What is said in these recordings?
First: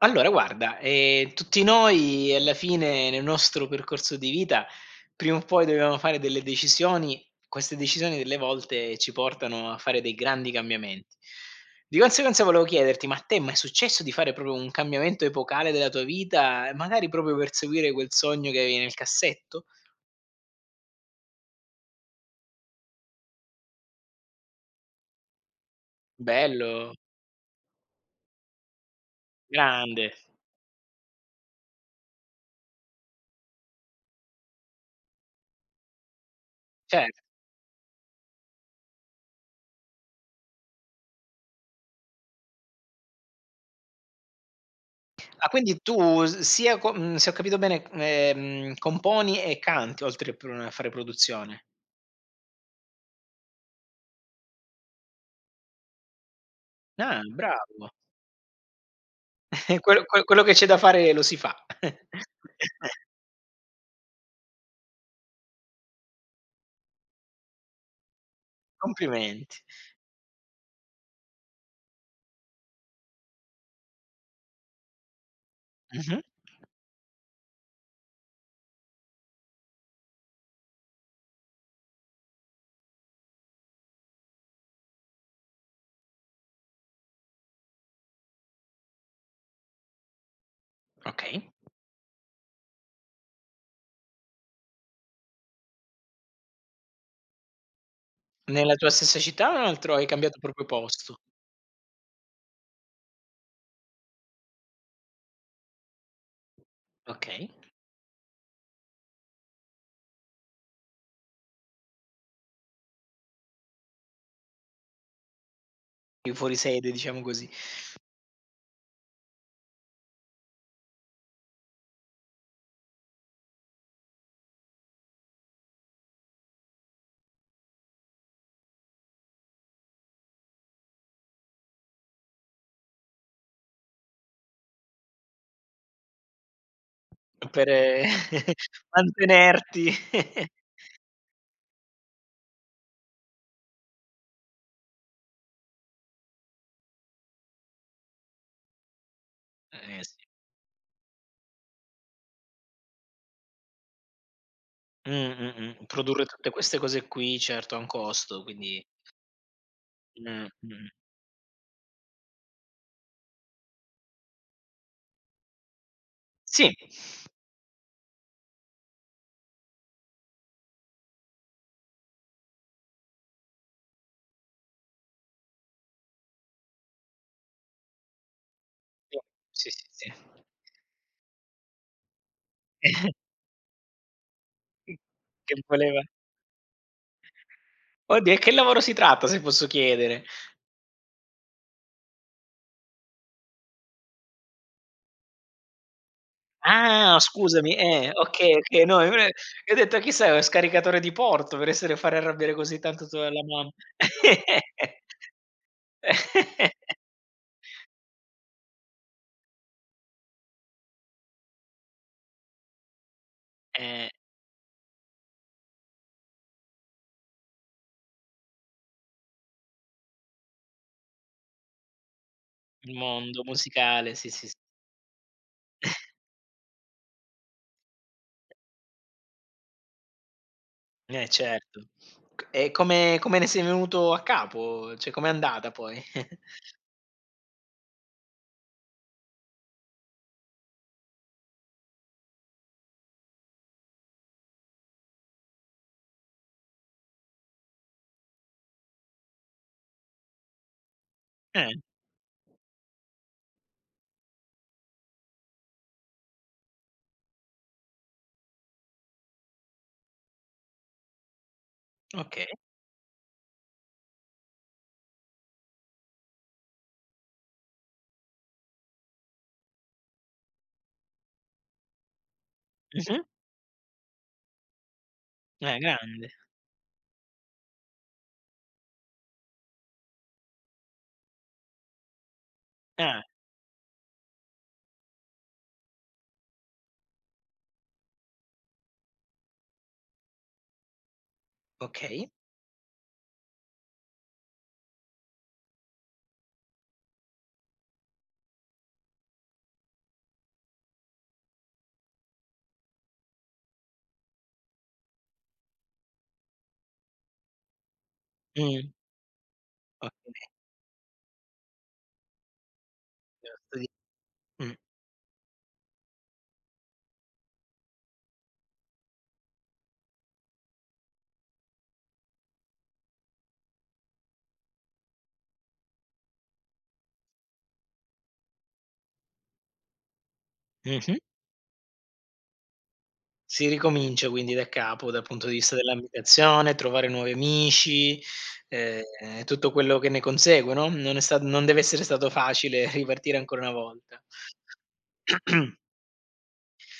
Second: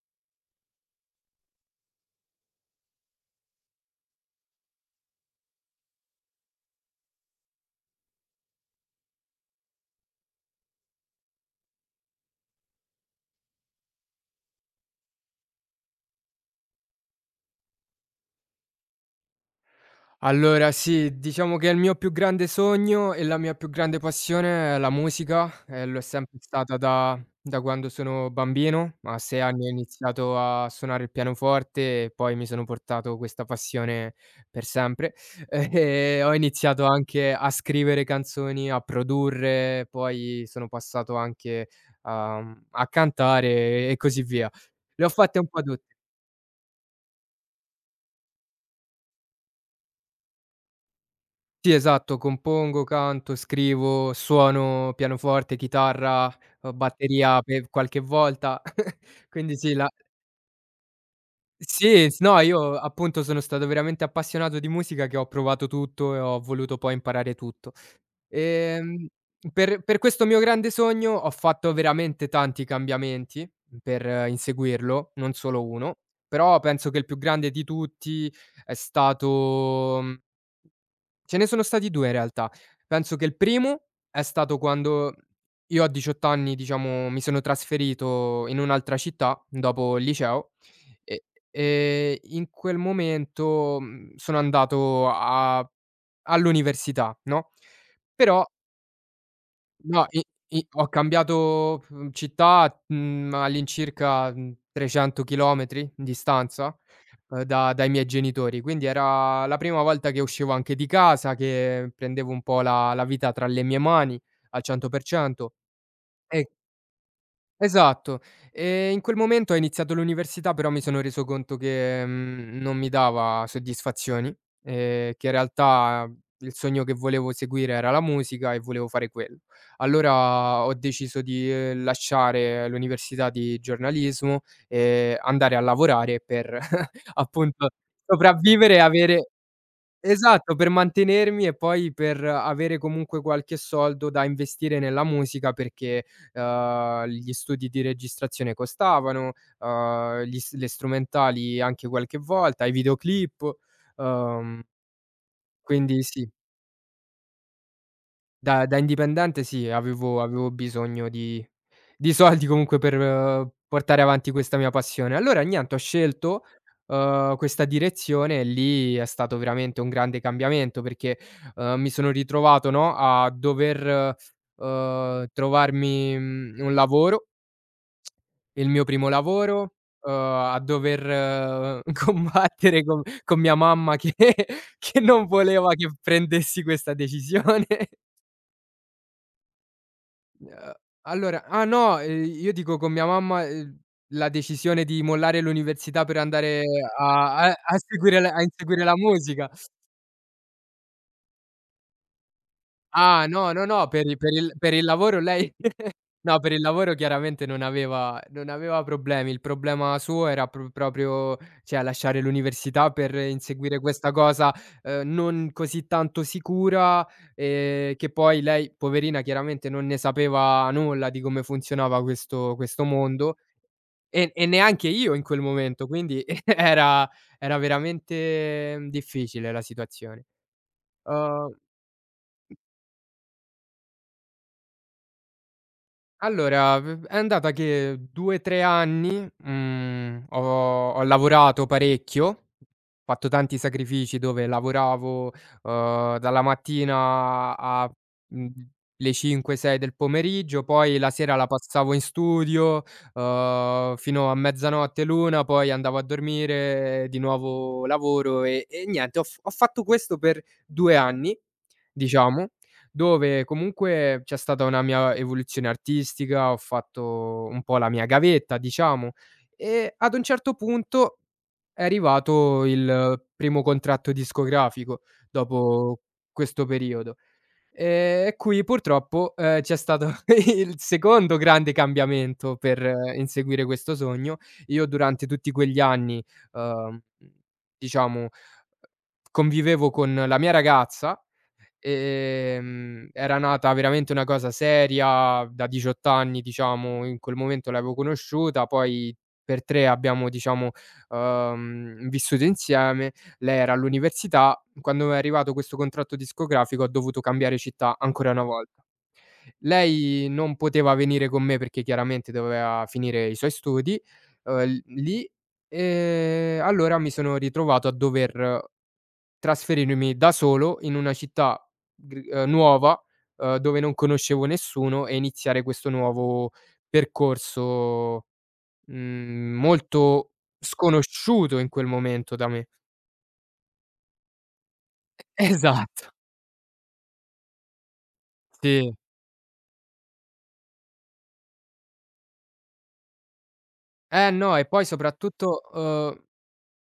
Allora guarda, tutti noi alla fine nel nostro percorso di vita prima o poi dobbiamo fare delle decisioni, queste decisioni delle volte ci portano a fare dei grandi cambiamenti. Di conseguenza volevo chiederti: ma a te è mai è successo di fare proprio un cambiamento epocale della tua vita, magari proprio per seguire quel sogno che avevi nel cassetto? Allora sì, diciamo che il mio più grande sogno e la mia più grande passione è la musica, e lo è sempre stata Bello, da quando sono bambino. A 6 anni ho grande. iniziato a suonare il pianoforte e poi mi sono portato questa passione per sempre. E ho iniziato Cer anche a scrivere canzoni, a produrre, poi sono passato anche a cantare e così via. Le ho fatte un Ah, po' quindi tut tu s sia co mhmm, se ho capito bene, componi e canti oltre a pro a fare produzione. sì, esatto, compongo, canto, scrivo, suono pianoforte, chitarra, Ah, batteria per bravo. qualche volta. Quindi sì, la Quello che c'è da fare lo si fa. sì, s no, io appunto sono stato veramente appassionato di musica che ho provato tutto e ho voluto poi imparare tutto. Ehm, Complimenti. per questo mio grande sogno ho fatto veramente tanti cambiamenti per inseguirlo, non solo uno, Mh-mh. però penso che il più grande di tutti è stato mhmm, Ce ne sono stati 2 in realtà. Penso che il primo è stato quando io a 18 anni, diciamo, mi sono trasferito in un'altra città dopo il liceo e Okay. e in quel momento, sono andato a all'università, no, però Nella tua stessa città o in un altro hai no, i cambiato proprio i ho posto? cambiato, città, all'incirca, 300 chilometri di distanza, Okay. da dai miei genitori, quindi era la prima volta che uscivo anche di casa, che prendevo un po' la vita tra le mie mani al 100%. Più E fuori sede, diciamo così, Esatto. In quel momento ho iniziato l'università, però mi sono reso conto che, non mi dava soddisfazioni, che in realtà il sogno che volevo seguire era la musica e volevo fare quello. Allora ho deciso di, lasciare l'università di giornalismo e andare a lavorare per per appunto sopravvivere e avere mantenerti. esatto, per mantenermi e poi per avere comunque qualche soldo da investire nella musica perché, gli studi di registrazione costavano, sì. Gli s le strumentali anche qualche volta, i videoclip, uhm, Mh, mh, quindi Produrre sì. tutte queste cose qui, certo, ha un costo, Da quindi indipendente sì, avevo avevo mh. bisogno di soldi comunque per portare avanti questa mia passione. Allora niente, ho scelto, Sì. Questa direzione e lì è stato veramente un grande cambiamento perché, mi sono ritrovato, no, a dover, trovarmi, un lavoro, il mio primo Sì, sì, lavoro, sì, sì. A dover combattere con con mia mamma che che non Che voleva che voleva prendessi questa decisione. Oddio, e che lavoro si tratta, se posso chiedere? Uhm, allora ah no, io dico con mia mamma, la decisione di mollare l'università per andare Ah, a a scusami, a seguire la a okay, okay, inseguire la no, io musica. ho detto: "Chissà, è un scaricatore di porto per essere fare arrabbiare così tanto Ah tua la no, no, mamma." no, per il lavoro lei no, per il lavoro chiaramente non aveva problemi. Il problema suo era proprio cioè lasciare l'università per inseguire Eh, questa cosa, non così tanto sicura, che poi lei poverina chiaramente non ne sapeva nulla di come funzionava questo il mondo. mondo musicale, sì, E sì, sì. neanche io in quel momento, quindi era veramente difficile la situazione. Uhm Certo. C E come ne sei venuto a capo? Cioè, com'è andata poi? Allora, v è andata che 2, 3 anni, ho lavorato parecchio, ho fatto tanti sacrifici dove lavoravo, dalla mattina a, mhmm, le 5, 6 del pomeriggio, poi la sera la Ah, passavo in studio, fino a mezzanotte, l'1, poi andavo a dormire, di nuovo lavoro e niente, ho fatto questo per 2 anni, okay. diciamo, dove comunque c'è stata una mia evoluzione artistica, ho fatto un po' la mia gavetta, diciamo, e ad un certo punto è arrivato Mh-mh. il primo contratto discografico Ah, dopo grande. questo periodo. E qui purtroppo, c'è stato il secondo grande cambiamento per Ah, inseguire questo sogno. Io durante tutti quegli anni, uhm, diciamo, convivevo con la mia ragazza. okay. Era nata veramente una cosa seria da 18 anni, diciamo, in quel momento l'avevo conosciuta, poi per 3 abbiamo, diciamo, vissuto insieme. Lei era all'università, quando è arrivato questo contratto discografico ho dovuto cambiare città ancora una volta. Mh, Lei okay. non poteva venire con me perché chiaramente doveva finire i suoi Mh. studi, Mh. l lì, allora mi sono ritrovato a dover trasferirmi da solo in una città gr nuova, dove non conoscevo nessuno e iniziare questo nuovo percorso, molto Mh-mh. sconosciuto in quel momento da me. Si ricomincia quindi da capo, dal punto di vista Esatto, sì. dell'ambientazione, trovare nuovi amici, Sì. ehm, e tutto quello che ne consegue, no, non deve essere stato facile ripartire ancora una volta. Eh no, e poi soprattutto,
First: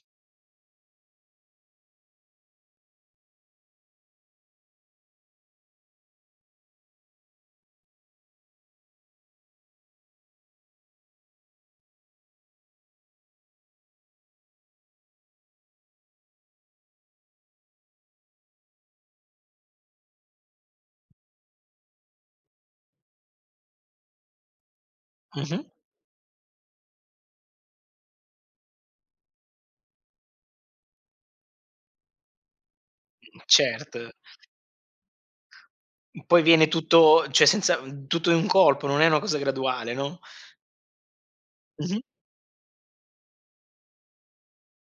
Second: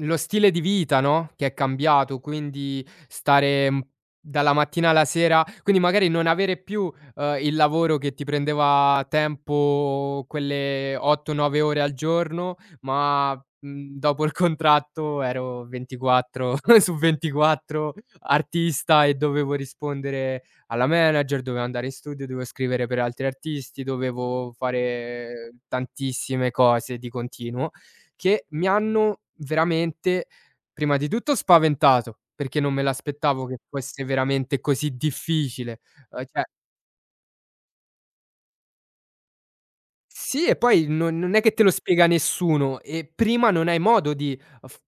lo stile di vita, no, che è cambiato, quindi stare, dalla mattina alla sera, quindi magari non avere più, il lavoro che ti prendeva tempo quelle 8, 9 ore al giorno, ma, dopo il contratto ero 24 su 24 artista e dovevo rispondere alla manager, dovevo andare in studio, dovevo scrivere per altri artisti, dovevo fare Mh-mh, tantissime cose di continuo che mi hanno veramente, prima di tutto, spaventato, perché non me l'aspettavo che fosse certo. veramente così difficile. Poi Cioè viene tutto, cioè senza tutto in un colpo, non è una cosa graduale, no. sì, e poi non è che te lo Mh-mh. spiega nessuno e prima non hai modo di f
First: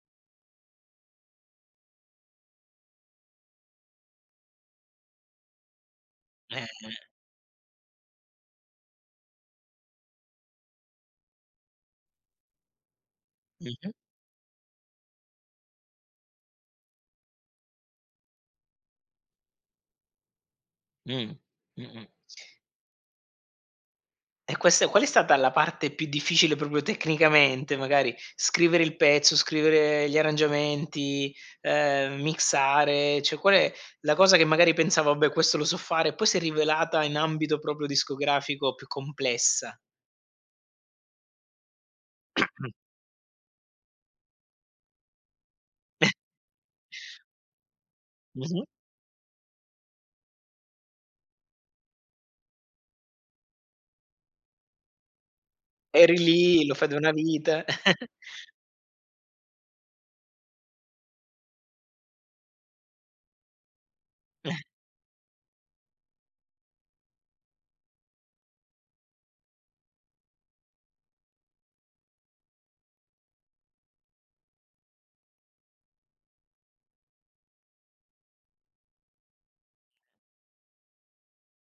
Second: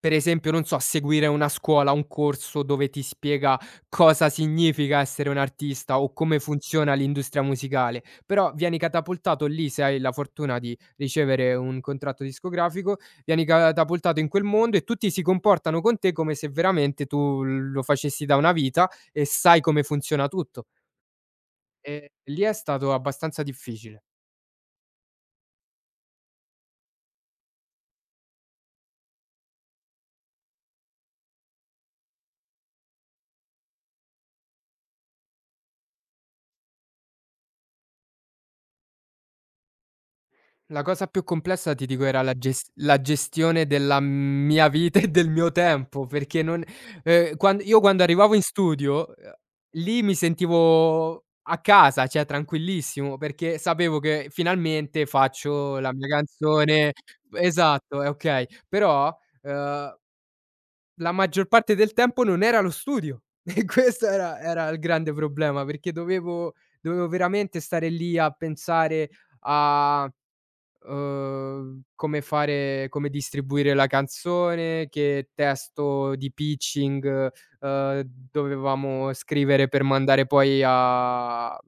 per esempio, non so, seguire una scuola, un corso dove ti spiega cosa significa essere un artista o come Eh, eh. funziona l'industria musicale, però vieni catapultato lì, se hai la fortuna di ricevere un contratto discografico, vieni Mh-mh. catapultato in quel mondo e tutti si comportano con te come se veramente tu lo facessi da una vita e sai come funziona tutto. Mh. Mh-mh. E lì è stato abbastanza difficile. E questa qual è stata la parte più difficile proprio tecnicamente, magari scrivere il pezzo, scrivere gli arrangiamenti, mixare, cioè qual è la cosa che magari pensavo: "Vabbè questo lo so fare", poi si è rivelata in ambito proprio discografico più complessa? La cosa più complessa ti dico era la gestione della mia vita e del mio tempo, perché non quan io quando arrivavo in Mh-mh. studio, lì mi sentivo a casa, cioè tranquillissimo, perché sapevo che finalmente faccio la mia Eri lì, lo fai canzone, da una vita. esatto, è okay. Però, ehm, la maggior parte del tempo non era lo studio e questo era il grande problema, perché dovevo veramente stare lì a pensare a come distribuire la canzone, che testo di pitching, uhm, dovevamo scrivere per mandare poi a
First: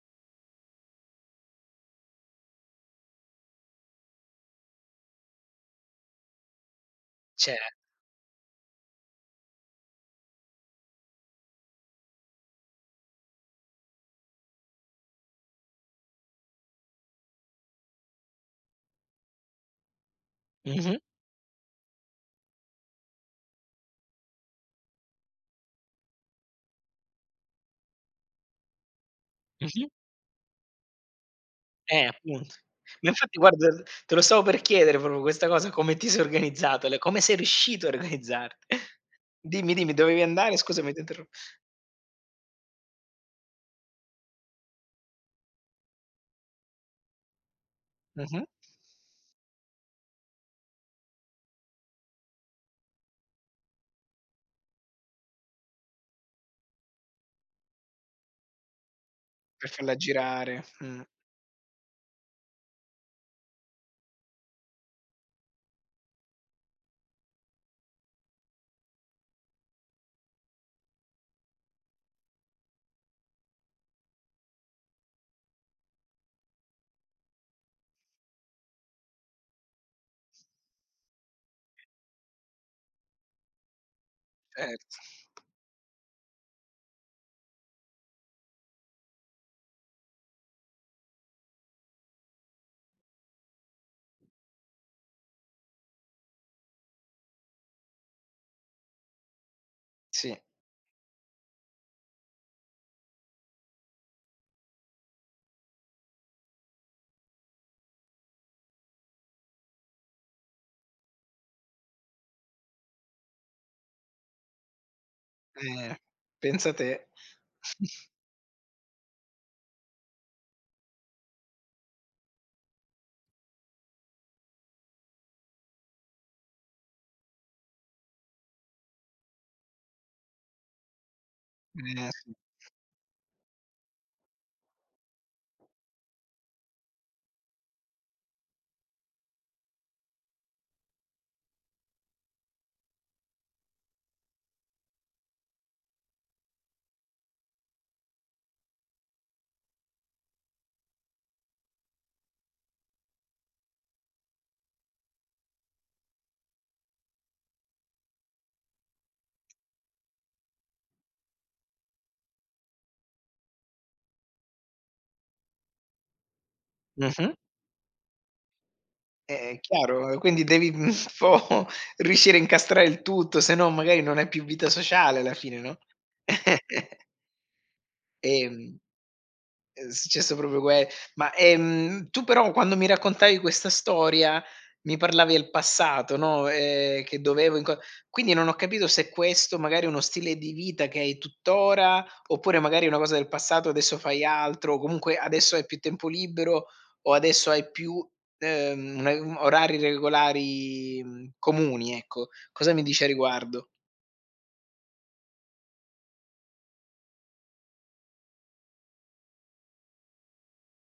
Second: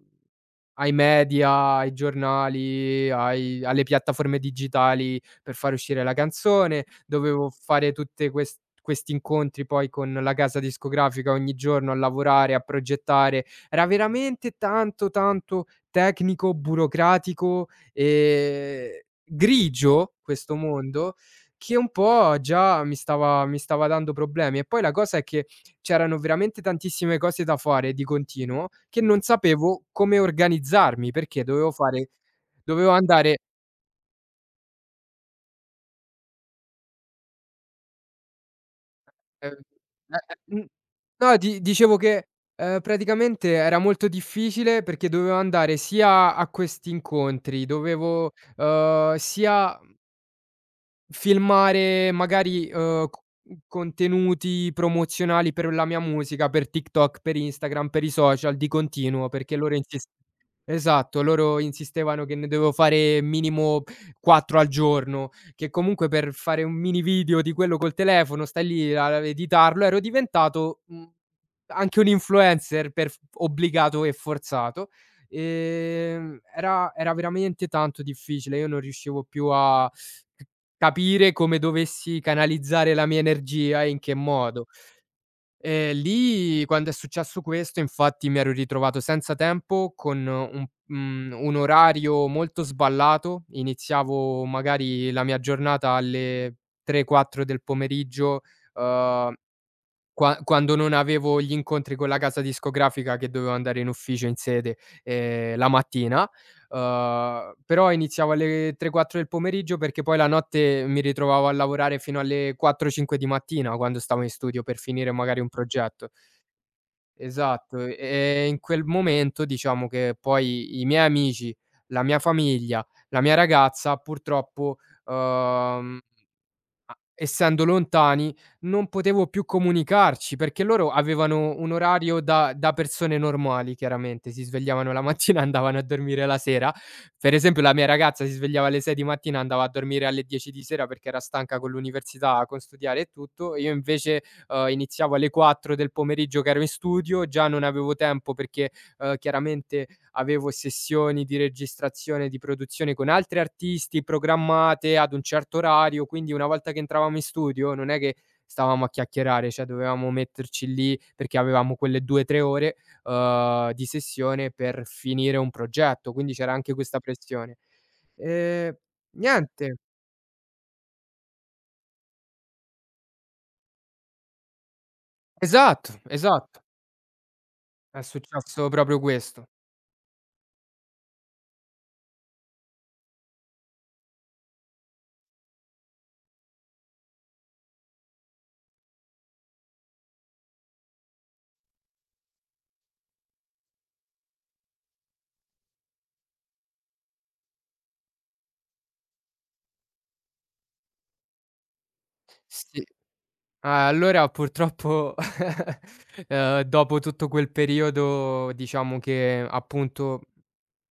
ai media, ai giornali, ai alle piattaforme digitali per far uscire la canzone. Dovevo Cer fare tutte questi incontri poi con la casa discografica ogni giorno a lavorare, a progettare. Era veramente tanto, tanto tecnico, burocratico e grigio questo Mh-mh, mondo, che un po' già mi stava dando problemi. E poi la cosa è che c'erano veramente tantissime cose da fare di continuo, che non sapevo mh-mh. come organizzarmi, perché dovevo fare Appunto. dovevo Ma andare infatti guarda, te lo stavo per chiedere proprio questa cosa, come ti sei organizzato, le come sei riuscito a organizzarti. ehm, Dimmi, dimmi, dovevi andare? eh, eh, mh, Scusami, ti ho interro no, di dicevo che, praticamente era molto difficile perché dovevo andare sia a questi incontri, dovevo, mh-mh. Sia filmare magari, co contenuti promozionali per la mia musica, per TikTok, per Instagram, per i social di continuo, perché Per loro farla insis girare, esatto, loro insistevano che ne dovevo fare minimo 4 al giorno, che comunque per fare un mini video di quello col telefono, stai lì a editarlo, ero diventato, anche un influencer per f obbligato e forzato. Era veramente tanto difficile, io non riuscivo più a c Capire come dovessi canalizzare la mia energia e in che modo. certo, Lì quando è successo questo, infatti, mi ero ritrovato senza tempo, con un orario molto sballato. Iniziavo magari la mia giornata alle 3, 4 del pomeriggio, uhm sì, quando non avevo gli incontri con la casa discografica che dovevo andare in ufficio in sede, la mattina, però iniziavo alle 3, 4 del pomeriggio perché poi la notte mi ritrovavo a lavorare fino alle 4, 5 di mattina quando stavo in studio per finire magari un eh, progetto. pensa te. Esatto, e in quel momento diciamo che poi i miei amici, la mia famiglia, la mia ragazza purtroppo, uhm essendo lontani, non potevo più comunicarci, perché loro avevano un orario Sì. da persone normali chiaramente, si svegliavano la mattina e andavano a dormire la sera. Per esempio la mia ragazza si svegliava alle 6 di mattina, e andava a dormire alle 10 di sera perché era stanca con l'università, con studiare e tutto. Io invece, iniziavo alle 4 del pomeriggio che ero in studio, già non avevo tempo perché, chiaramente, avevo sessioni di registrazione, e di produzione con altri artisti programmate ad un certo orario, quindi una volta che entravamo in studio non è che stavamo a chiacchierare, cioè dovevamo metterci lì perché avevamo quelle 2, 3 ore, di sessione per finire un progetto, quindi c'era anche questa Mh-mh. pressione. Ehm, È niente, chiaro, quindi devi un po' riuscire a incastrare il tutto, se no magari non hai più vita sociale alla fine, no? esatto, esatto, è successo Ehm, proprio questo. è successo proprio que Ma, tu però quando mi raccontavi questa storia, mi parlavi del passato, no, che dovevo inco quindi non ho capito se questo magari è uno stile di vita che hai tuttora, oppure magari è una cosa del passato, adesso fai altro, o comunque adesso hai più tempo libero, o adesso hai più, una orari regolari, comuni, ecco. Cosa mi Sì. dici a riguardo? Ah, allora purtroppo, dopo tutto quel periodo, diciamo che appunto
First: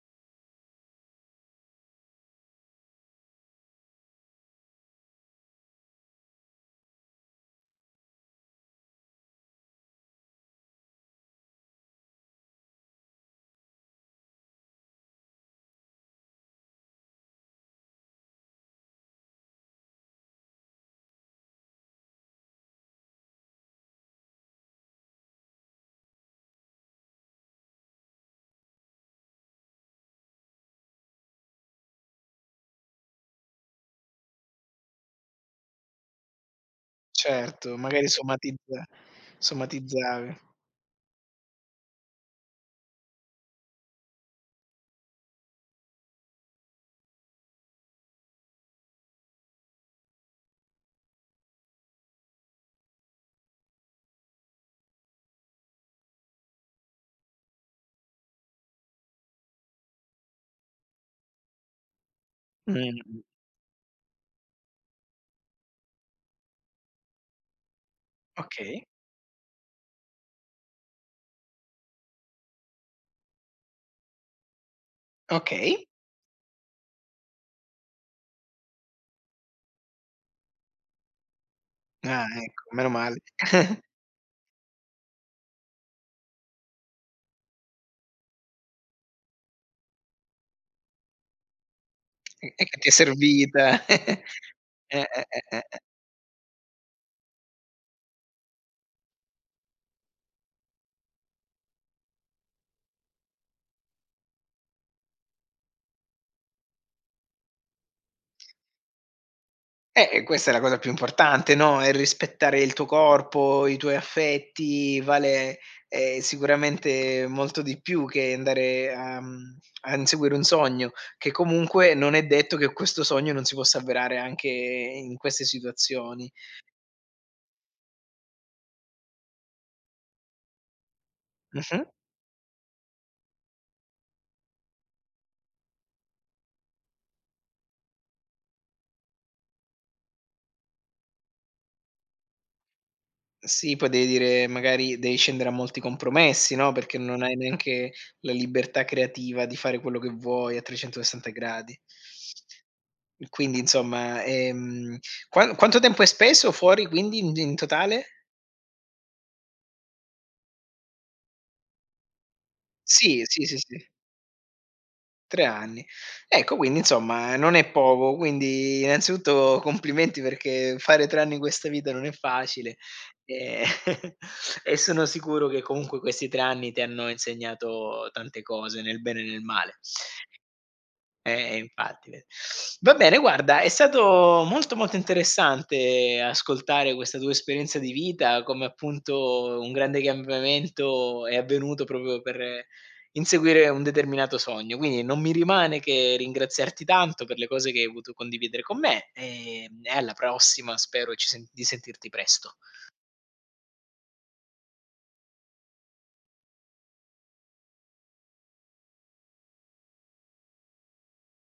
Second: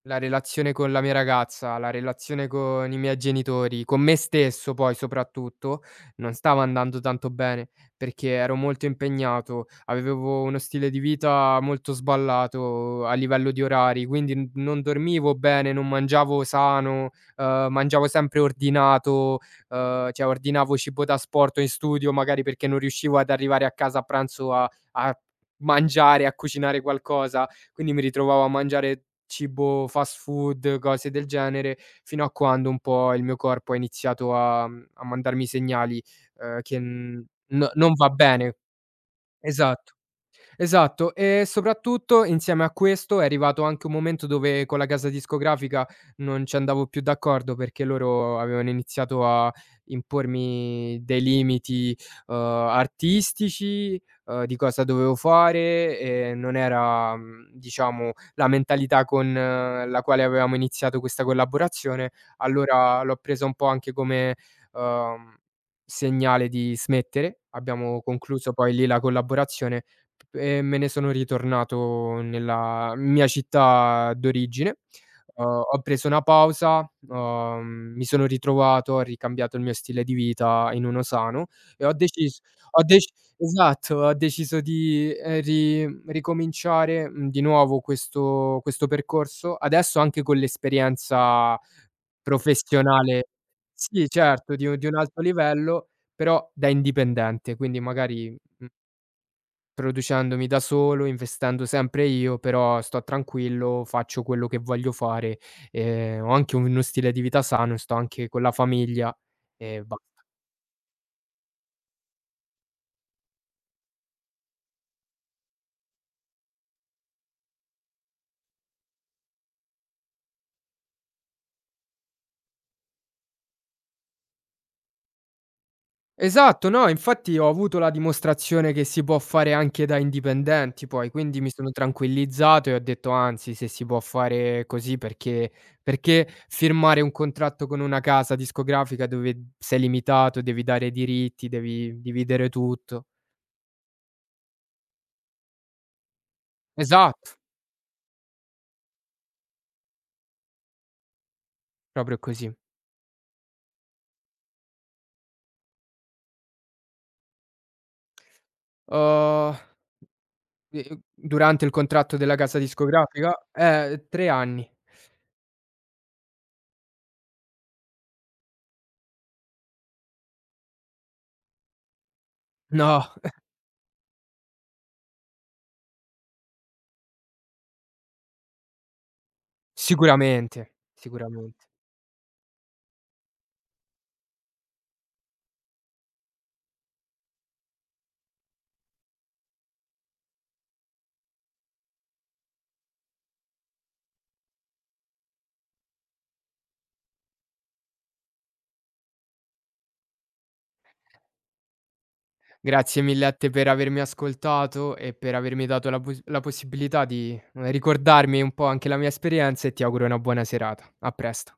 la relazione con la mia ragazza, la relazione con i miei genitori, con me stesso poi soprattutto, non stava andando tanto bene, perché ero molto impegnato, avevo uno stile di vita molto sballato a livello di orari, quindi n non dormivo bene, non mangiavo sano, mangiavo sempre ordinato. Cioè, ordinavo cibo da asporto in studio, magari perché non riuscivo ad arrivare a casa a pranzo a mangiare, a cucinare qualcosa, quindi mi ritrovavo a mangiare cibo fast food, cose del genere, fino a quando un po' il mio corpo ha iniziato a mandarmi segnali, che n no Certo, non magari va bene. Esatto. somatizzavi. Esatto, e soprattutto insieme a questo è arrivato anche un momento dove con la casa discografica non ci andavo più d'accordo, perché loro avevano iniziato a impormi dei limiti, artistici, di cosa dovevo fare e non era, diciamo, la mentalità con la quale avevamo iniziato questa collaborazione. Allora l'ho Mh. presa un po' anche come, uhm, segnale di smettere. Abbiamo concluso poi Okay, lì la collaborazione e me ne sono ritornato nella mia città d'origine. Uhm, Ho okay. preso una pausa, mi sono ritrovato, ho ricambiato il mio stile di vita in uno sano e ho Ah, decis ecco, ho meno dec male. esatto, ho deciso di, ri ricominciare, di nuovo questo percorso, adesso anche con l'esperienza E che ti è professionale, servita. sì certo, di un alto eh. livello, però da indipendente, quindi magari, mhmm producendomi da solo, investendo sempre io, però sto tranquillo, faccio quello che voglio fare, ho anche uno stile di vita sano, sto anche con la famiglia e Eh, basta. questa è la cosa più importante, no, è rispettare il tuo corpo, i tuoi affetti, vale, sicuramente molto di più che andare a a inseguire un sogno, che comunque non è detto che questo sogno non si possa avverare anche in queste situazioni. Esatto, no, infatti ho avuto la dimostrazione che si può fare anche da indipendenti poi, quindi mi sono Mh-mh. tranquillizzato e ho detto: "Anzi, se si può fare così perché firmare un contratto con una casa discografica dove sei limitato, devi dare diritti, devi dividere tutto." Sì, poi devi dire magari devi scendere a molti compromessi, no, perché non Esatto, hai neanche la libertà creativa di fare quello che vuoi a 360 gradi. proprio così. Quindi insomma, quanto tempo hai speso fuori quindi in totale? Uhm, Durante il contratto della casa Sì, discografica? sì, sì, sì. 3 anni. 3 anni. Ecco, quindi insomma non è poco, quindi innanzitutto complimenti perché fare 3 anni in questa vita non è facile, No, ehm, e sono sicuro che comunque questi 3 anni ti hanno insegnato tante cose, nel bene e nel male. sicuramente, sicuramente. Infatti ve Va bene guarda, è stato molto, molto interessante ascoltare questa tua esperienza di vita, come appunto un grande cambiamento è avvenuto proprio per inseguire un determinato sogno. Quindi non mi rimane che ringraziarti tanto per le cose che hai voluto condividere con me, e alla prossima spero ci sen di sentirti presto. Grazie mille a te per avermi ascoltato e per avermi dato la possibilità di, ricordarmi un po' anche la mia esperienza e ti auguro una buona serata. A presto.